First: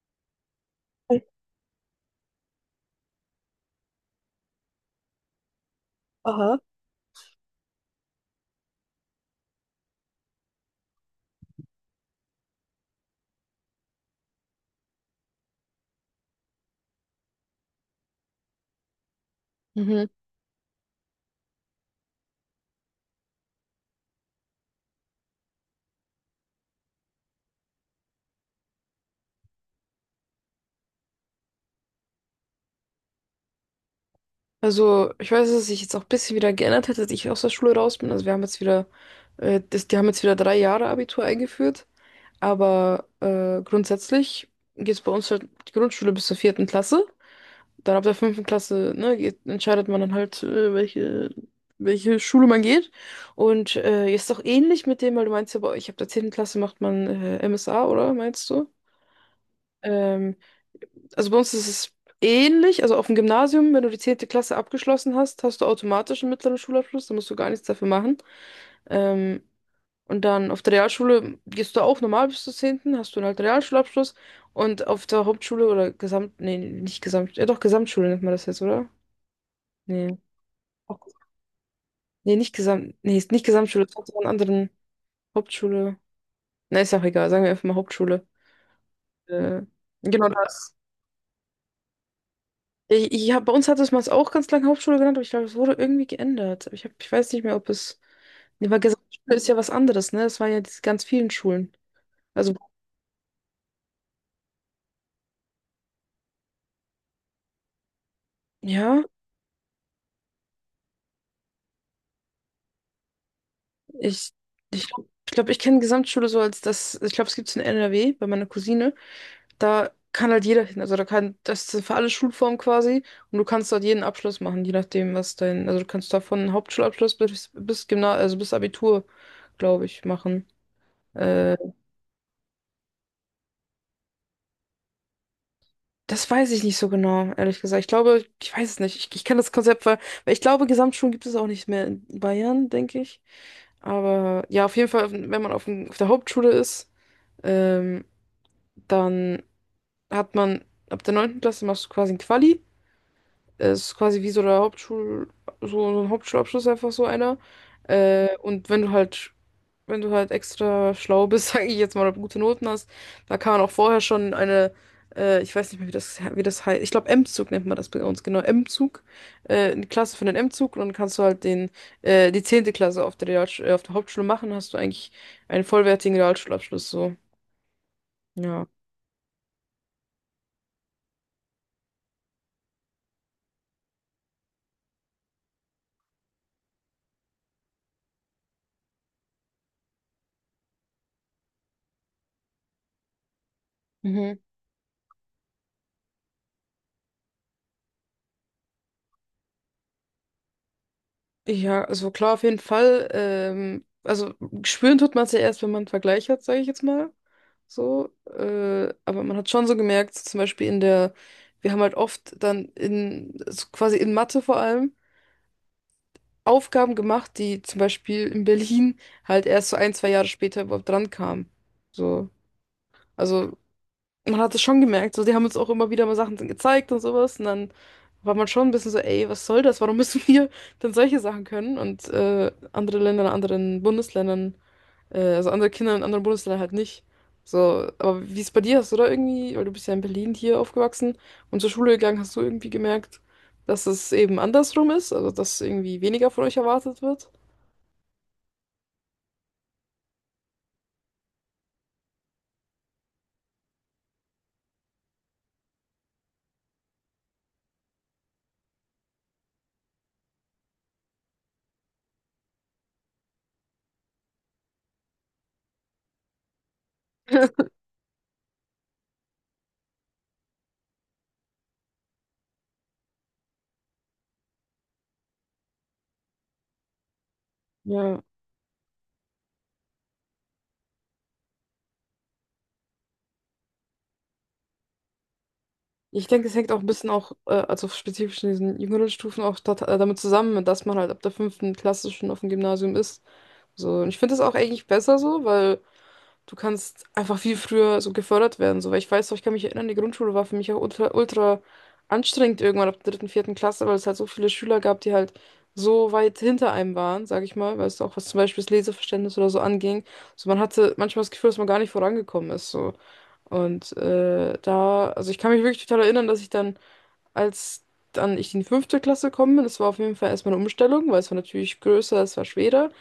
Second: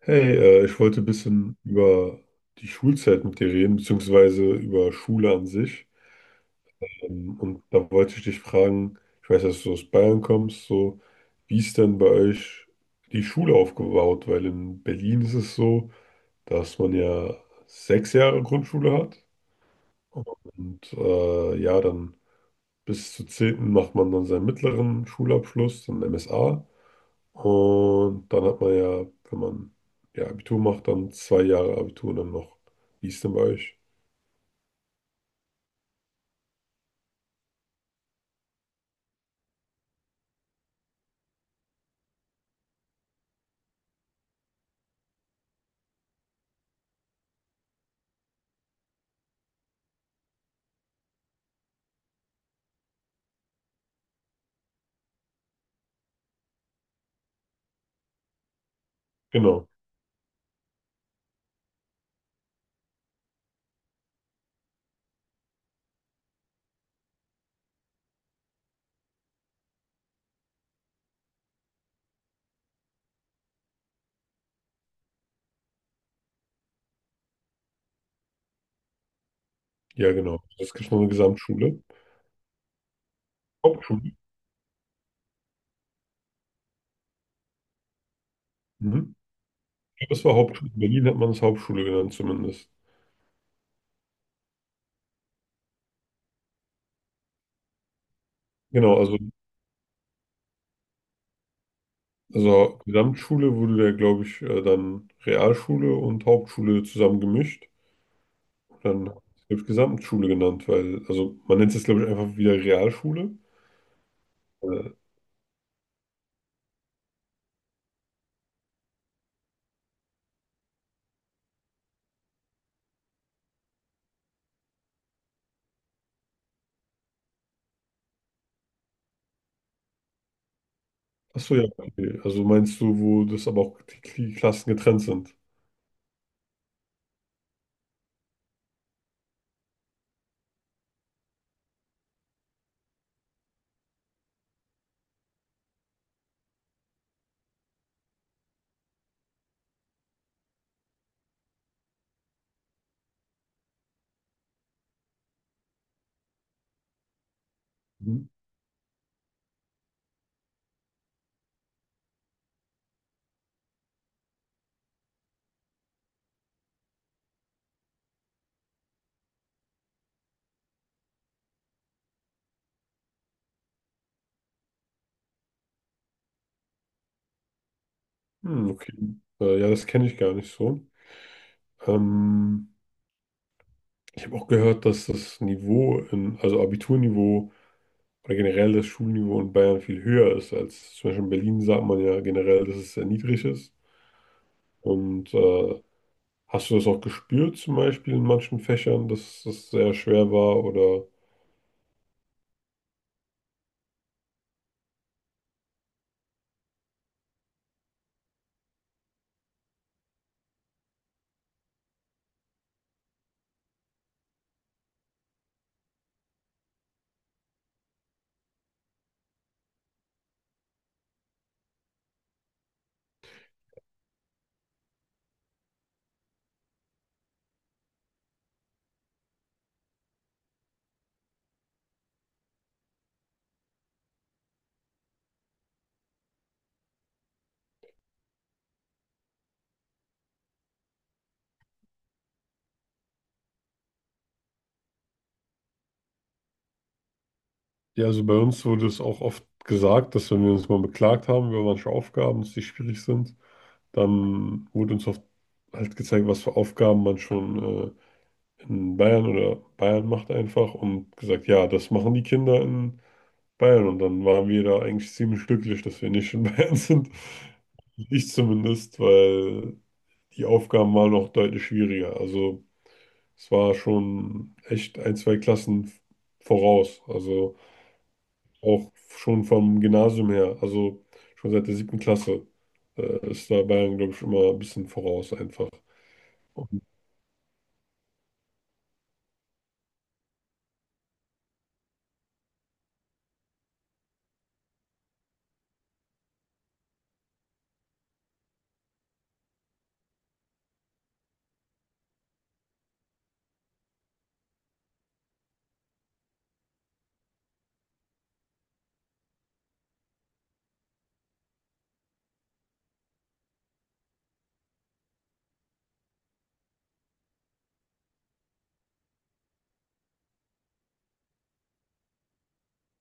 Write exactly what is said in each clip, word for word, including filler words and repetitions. Hey, äh, ich wollte ein bisschen über die Schulzeit mit dir reden, beziehungsweise über Schule an sich. Aha. Ähm, und da wollte ich dich fragen, ich weiß, dass du aus Bayern kommst, so, wie ist denn bei euch die Schule aufgebaut? Weil in Berlin ist es so, dass man ja sechs Jahre Grundschule hat Mhm. und äh, ja, dann bis zur zehnten macht man dann seinen mittleren Schulabschluss, dann M S A. Und dann hat man ja, wenn man ja Abitur macht, dann zwei Jahre Abitur und dann noch. Wie ist denn bei euch? Also, ich weiß, dass sich jetzt auch ein bisschen wieder geändert hat, als ich aus der Schule raus bin. Also, wir haben jetzt wieder, äh, das, die haben jetzt wieder drei Jahre Abitur eingeführt. Aber äh, grundsätzlich geht es bei uns halt die Grundschule bis zur vierten Klasse. Dann ab der fünften Klasse, ne, geht, entscheidet man dann halt, äh, welche, welche Schule man geht. Und äh, jetzt auch ähnlich mit dem, weil du meinst ja, bei euch ab der zehnten Klasse macht man äh, M S A, oder meinst du? Genau, Ähm, Also bei uns ist es ähnlich. Also auf dem Gymnasium, wenn du die zehnte Klasse abgeschlossen hast, hast du automatisch einen mittleren Schulabschluss, da musst du gar nichts dafür machen. Ähm, und dann auf der Realschule gehst du auch normal bis zur zehnten. Hast du halt einen halt Realschulabschluss. Und auf der Hauptschule oder Gesamt, nee, nicht Gesamt, ja doch, Gesamtschule nennt man das jetzt, oder? ja, Nee. genau. Es gibt noch Auch- eine Gesamtschule. Nee, nicht Gesamt, nee, ist nicht Gesamtschule, das hat Hauptschule. so einen anderen Hauptschule. Na, ist ja auch egal, sagen wir einfach mal Hauptschule. Mhm. Äh, Ich glaube, es genau, war Hauptschule. In Berlin hat man es Hauptschule genannt zumindest. Ich, ich hab, Bei uns hat es mal auch ganz lange Hauptschule genannt, aber ich glaube, es wurde irgendwie geändert. Aber Ich, hab, ich weiß nicht mehr, ob es. Nee, weil Genau, also, Gesamtschule ist ja was anderes, ne? Es waren ja diese ganz vielen Schulen. Also, also Gesamtschule wurde da, glaube ich, äh, dann Realschule und Hauptschule zusammen gemischt. ja, Dann wird es Gesamtschule genannt, weil, also man nennt es, glaube ich, einfach wieder Realschule. ich ich Äh, glaube, ich, glaub, ich kenne Gesamtschule so als das. Ich glaube, es gibt es in N R W bei meiner Cousine. Da kann halt jeder hin. Also, da kann. Das ist für alle Schulformen quasi. Und du kannst dort jeden Abschluss machen, je nachdem, was dein. Also, du kannst da von Hauptschulabschluss bis, bis Gymnasium, also bis Abitur, glaube ich, machen. Achso, Äh, ja, okay. Also meinst du, wo das aber auch die Klassen getrennt sind? Das weiß ich nicht so genau, ehrlich gesagt. Ich glaube, ich weiß es nicht. Ich, ich kenne das Konzept, weil, weil ich glaube, Gesamtschulen gibt es auch nicht mehr in Bayern, denke ich. Aber ja, auf jeden Fall, wenn man auf, dem- auf der Hauptschule ist, ähm, dann hat man ab der neunten Klasse machst du quasi ein Quali. Es ist quasi wie so der Hauptschul, so ein Hauptschulabschluss, einfach so einer. Mhm. Äh, und wenn du halt wenn du halt extra schlau bist, sage ich jetzt mal, oder gute Noten hast, da kann man auch vorher schon eine, äh, ich weiß nicht mehr, wie das, wie das heißt, ich glaube M-Zug nennt man das bei uns, genau, M-Zug, äh, eine Klasse für den M-Zug und dann kannst du halt den, äh, die zehnte Klasse auf der Real, äh, auf der Hauptschule machen, hast du eigentlich einen vollwertigen Realschulabschluss, so, ja. Hm, okay. Äh, ja, das kenne ich gar nicht so. Ähm, Ich habe auch gehört, dass das Niveau, in, also Abiturniveau oder generell das Schulniveau in Bayern viel höher ist als zum Beispiel in Berlin, sagt man ja generell, dass es sehr niedrig ist. Mhm. Und äh, hast du das auch gespürt, zum Beispiel in manchen Fächern, dass das sehr schwer war? Oder Ja, also klar, auf jeden Fall. Ähm, also spüren tut man es ja erst, wenn man einen Vergleich hat, sage ich jetzt mal. So. Äh, aber man hat schon so gemerkt, so zum Beispiel in der, wir haben halt oft dann in, so quasi in Mathe vor allem, Aufgaben gemacht, die zum Beispiel in Berlin halt erst so ein, zwei Jahre später überhaupt dran kamen. So. Also man hat es schon gemerkt, so, die haben uns auch immer wieder mal Sachen gezeigt und sowas und dann war man schon ein bisschen so, ey, was soll das? Warum müssen wir denn solche Sachen können? Und äh, andere Länder in anderen Bundesländern, äh, also andere Kinder in anderen Bundesländern halt nicht. So, aber wie es bei dir ist, oder irgendwie, weil du bist ja in Berlin hier aufgewachsen und zur Schule gegangen, hast du irgendwie gemerkt, dass es eben andersrum ist, also dass irgendwie weniger von euch erwartet wird? ja, also bei uns wurde es auch oft gesagt, dass wenn wir uns mal beklagt haben über manche Aufgaben, dass die schwierig sind, dann wurde uns oft halt gezeigt, was für Aufgaben man schon äh, in Bayern oder Bayern macht einfach und gesagt, ja, das machen die Kinder in Bayern. Und dann waren wir da eigentlich ziemlich glücklich, dass wir nicht in Bayern sind. Ich zumindest, weil die Aufgaben waren noch deutlich schwieriger. Also es war schon echt ein, zwei Klassen voraus. Also Ja. auch schon vom Gymnasium her, also schon seit der siebten Klasse, äh, ist da Bayern, glaube ich, immer ein bisschen voraus einfach. Ich denke, es hängt auch ein bisschen auch, äh, also spezifisch in diesen jüngeren Stufen auch dat, äh, damit zusammen, dass man halt ab der fünften Klasse schon auf dem Gymnasium ist. So, und ich finde das auch eigentlich besser so, weil du kannst einfach viel früher so gefördert werden, so, weil ich weiß noch, ich kann mich erinnern, die Grundschule war für mich auch ultra, ultra anstrengend irgendwann ab der dritten, vierten Klasse, weil es halt so viele Schüler gab, die halt so weit hinter einem waren, sag ich mal, weißt du, auch was zum Beispiel das Leseverständnis oder so anging. So, man hatte manchmal das Gefühl, dass man gar nicht vorangekommen ist, so. Und äh, da, also ich kann mich wirklich total erinnern, dass ich dann, als dann ich in die fünfte Klasse gekommen bin, das war auf jeden Fall erstmal eine Umstellung, weil es war natürlich größer, es war schwerer.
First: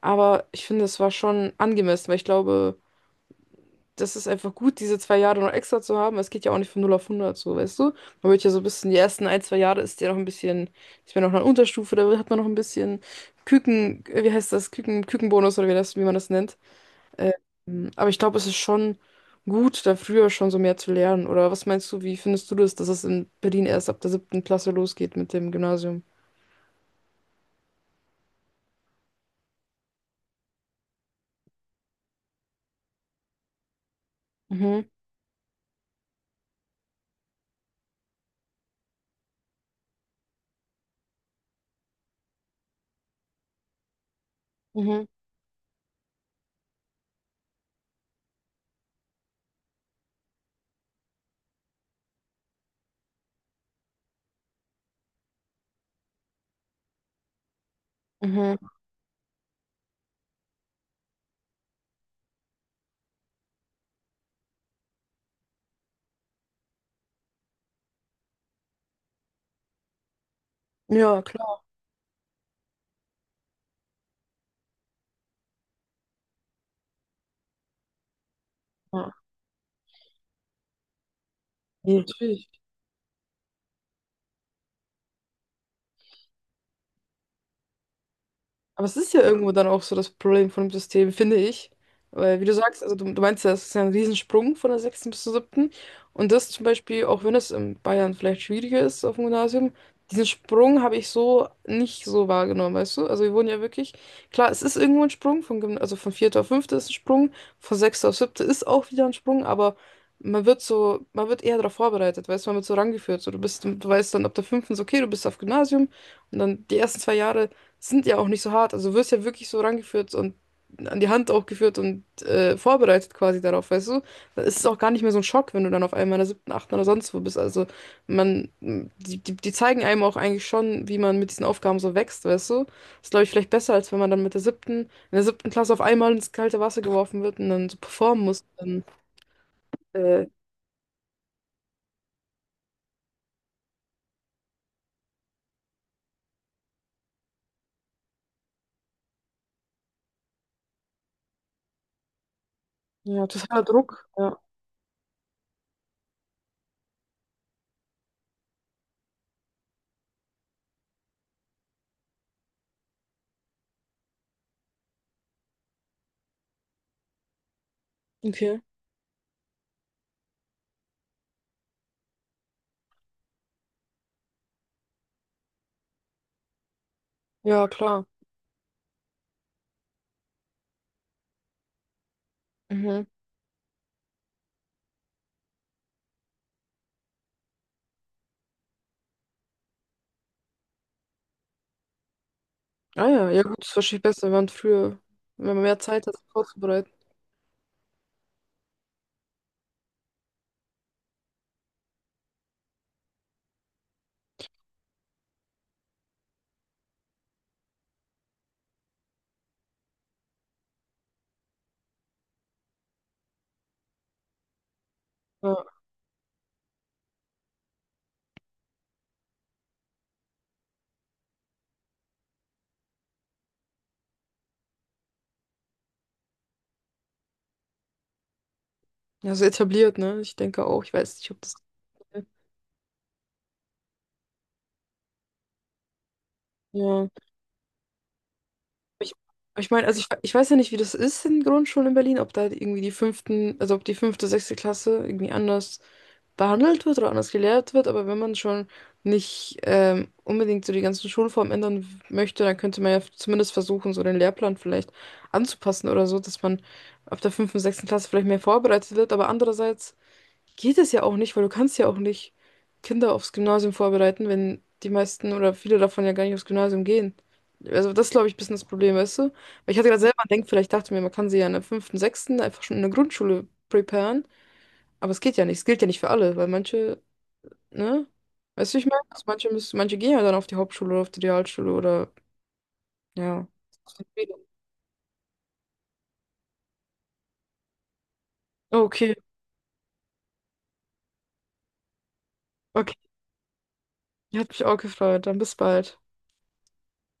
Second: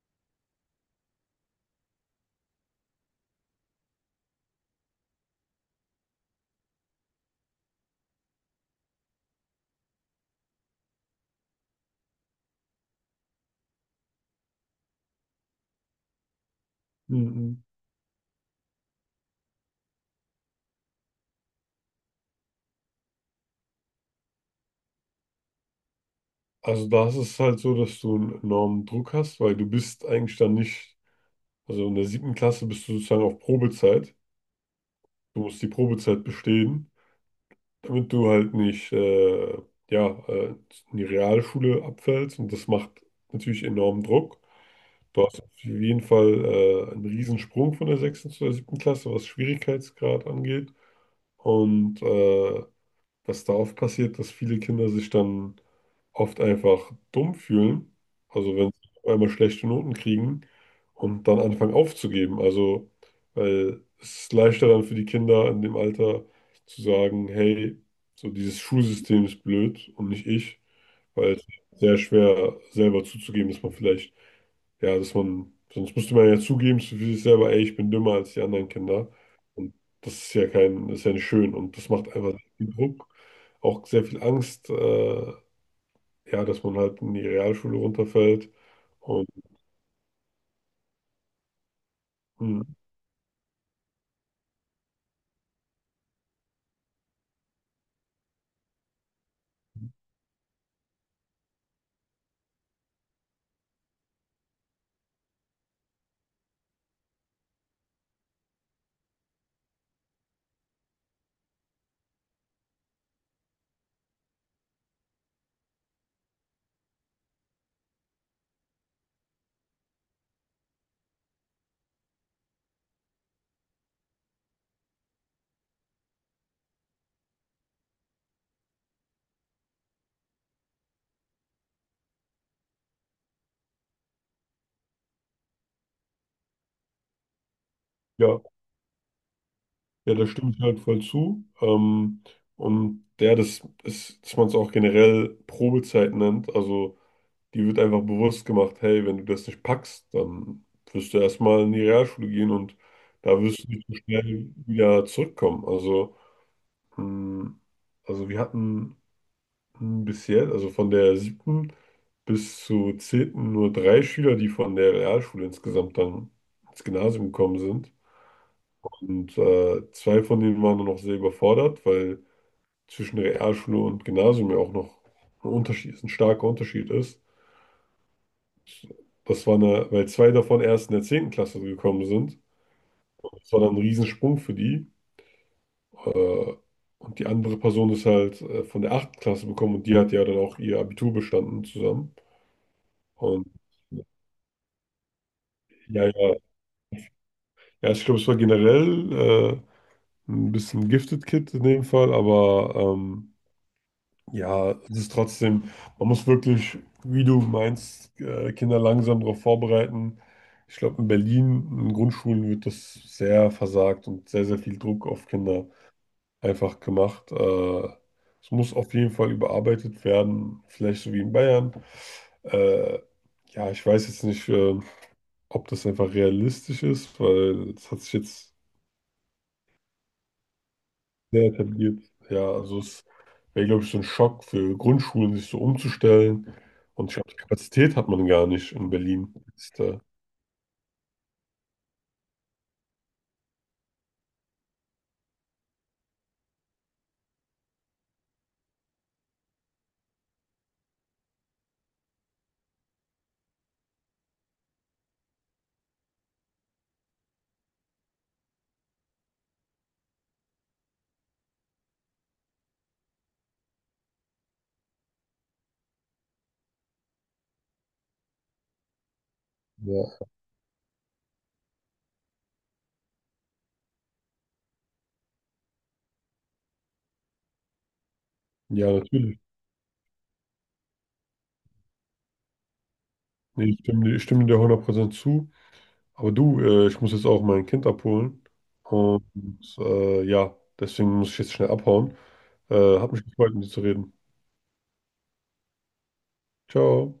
Aber ich finde, es war schon angemessen, weil ich glaube, das ist einfach gut, diese zwei Jahre noch extra zu haben. Weil es geht ja auch nicht von null auf hundert so, weißt du? Man wird ja so ein bisschen, die ersten ein, zwei Jahre ist ja noch ein bisschen, ich bin noch in der Unterstufe, da hat man noch ein bisschen Küken, wie heißt das, Küken, Kükenbonus oder wie das, wie man das nennt. Ähm, aber ich glaube, es ist schon gut, da früher schon so mehr zu lernen. Oder was meinst du, wie findest du das, dass es in Berlin erst ab der siebten Klasse losgeht mit dem Gymnasium? Also da ist es halt so, dass du einen enormen Druck hast, weil du bist eigentlich dann nicht, also in der siebten Klasse bist du sozusagen auf Probezeit. Mhm, Du musst die Probezeit bestehen, damit du halt nicht, äh, ja, äh, in die Realschule abfällst und das macht natürlich enormen Druck. mhm, Du hast auf jeden Fall äh, einen Riesensprung von der sechsten zur siebten Klasse, was Schwierigkeitsgrad angeht. Und äh, was da oft passiert, dass viele Kinder sich dann oft einfach dumm fühlen, mhm. also wenn sie auf einmal schlechte Noten kriegen und dann anfangen aufzugeben. Also, weil es ist leichter dann für die Kinder in dem Alter zu sagen, hey, so dieses Schulsystem ist blöd und nicht ich, Ja, weil es klar. ist sehr schwer selber zuzugeben, dass man vielleicht, ja, dass man, sonst müsste man ja zugeben für sich selber, ey, ich bin dümmer als die anderen Ja, Kinder. Und das ist ja kein, das ist ja nicht schön und das macht einfach natürlich. sehr viel Druck, auch sehr viel Angst, äh, ja, dass man halt in die Realschule runterfällt. Aber es ist ja Und irgendwo dann auch so das Problem von dem System, finde ich. Weil, wie du mh, sagst, also du, du meinst ja, es ist ja ein Riesensprung von der sechsten bis zur siebten. Und das zum Beispiel, auch wenn es in Bayern vielleicht schwieriger ist auf dem Gymnasium, diesen Sprung habe ich so nicht so wahrgenommen, weißt du? Also wir wurden ja wirklich, klar, es ist irgendwo ein Sprung, von, Gymna- also von vierte auf fünfte ist ein Sprung, von sechste auf siebte ist auch wieder ein Sprung, aber man wird so, man wird eher darauf vorbereitet, weißt du, man wird so rangeführt. So, du bist, du weißt dann ab der fünften, so, okay, du bist auf Gymnasium und dann die ersten zwei Jahre sind ja auch nicht so hart. Also du wirst ja wirklich so rangeführt und an die Hand auch geführt und äh, vorbereitet quasi darauf, weißt du? Dann ist es auch gar nicht mehr so ein Schock, wenn du dann auf einmal in der siebten, achten oder sonst wo bist. Also man, die, die, die zeigen einem auch eigentlich schon, wie man mit diesen Aufgaben so wächst, weißt du? Ist, glaube ich, vielleicht besser, als wenn man dann mit der siebten, in der siebten Klasse auf einmal ins kalte Wasser geworfen wird und dann so performen ja, muss. Dann, ja, äh, da stimme ich halt voll zu. Ähm, und ja, das ist, dass man es auch generell Probezeit nennt, also die wird einfach bewusst gemacht, hey, wenn du das nicht packst, dann wirst du erstmal in die Realschule gehen und ja, da totaler wirst du nicht so Druck. Ja, schnell wieder zurückkommen. Also, mh, also wir hatten mh, bis, also von der siebten bis zur zehnten nur drei Schüler, die von der Realschule insgesamt dann ins Gymnasium gekommen sind. okay. Und äh, zwei von denen waren dann noch sehr überfordert, weil zwischen Realschule und Gymnasium ja auch noch ein Unterschied ein starker Unterschied ist. Ja, klar. Das war eine, weil zwei davon erst in der zehnten. Klasse gekommen sind. Mhm. Das war dann ein Riesensprung für die. Äh, und die andere Person ist halt äh, von der achten Klasse gekommen und die hat ja dann auch ihr Abitur bestanden zusammen. Ah ja, ja Und gut, ist wahrscheinlich besser, wenn man früher, wenn man mehr ja, Zeit hat, sich ja, vorzubereiten. ja, ich glaube, es war generell äh, ein bisschen Gifted Kid in dem Fall, aber ähm, ja, es ist trotzdem, man muss wirklich, wie du meinst, äh, Kinder langsam darauf vorbereiten. Ich glaube, in Berlin, in Grundschulen wird das sehr versagt und sehr, sehr viel Druck auf Kinder ja einfach gemacht. Äh, es muss auf jeden Fall überarbeitet werden, vielleicht so wie in Bayern. Äh, ja, ich weiß jetzt nicht, äh, ob das einfach realistisch ist, weil es hat sich jetzt Ja, so etabliert, ne? Ich denke auch. Ich weiß nicht, ob sehr das. etabliert. Ja, also es wäre, glaube ich, so ein Schock für Grundschulen, sich so umzustellen. Ja. Und ich glaube, die Kapazität hat man gar nicht in Ich, Berlin. ich Ist, meine, äh, also ich, ich weiß ja nicht, wie das ist in Grundschulen in Berlin, ob da irgendwie die fünften, also ob die fünfte, sechste Klasse irgendwie anders behandelt wird oder anders gelehrt wird, aber wenn man schon nicht ähm, unbedingt so die ganzen Schulformen ändern w- möchte, dann könnte man ja f- zumindest versuchen, so den Lehrplan vielleicht anzupassen oder so, dass man ab der fünften, sechsten Klasse vielleicht mehr vorbereitet wird, aber andererseits, geht es ja auch nicht, weil du kannst ja auch nicht Kinder aufs Gymnasium vorbereiten, wenn die meisten oder viele davon ja gar nicht aufs Gymnasium gehen. Also das glaube ich ein bisschen das Problem, weißt du? Weil ich hatte gerade selber ja. denkt, vielleicht dachte mir, man kann sie ja in der fünften, sechsten einfach schon in der Grundschule preparen, aber es geht ja nicht, es gilt ja nicht für alle, weil manche, ne? Weißt du, ich Ja, meine, also natürlich. manche müssen, manche gehen ja dann auf die Hauptschule oder auf die Realschule oder ja. Nee, ich stimme, dir- ich stimme dir hundert Prozent zu. Aber du, äh, ich muss jetzt auch mein Kind abholen. Okay, Und äh, ja, deswegen muss ich jetzt schnell abhauen. okay. Äh, hat mich gefreut, mit dir zu reden. Hat mich auch gefreut. Dann bis bald. Ciao.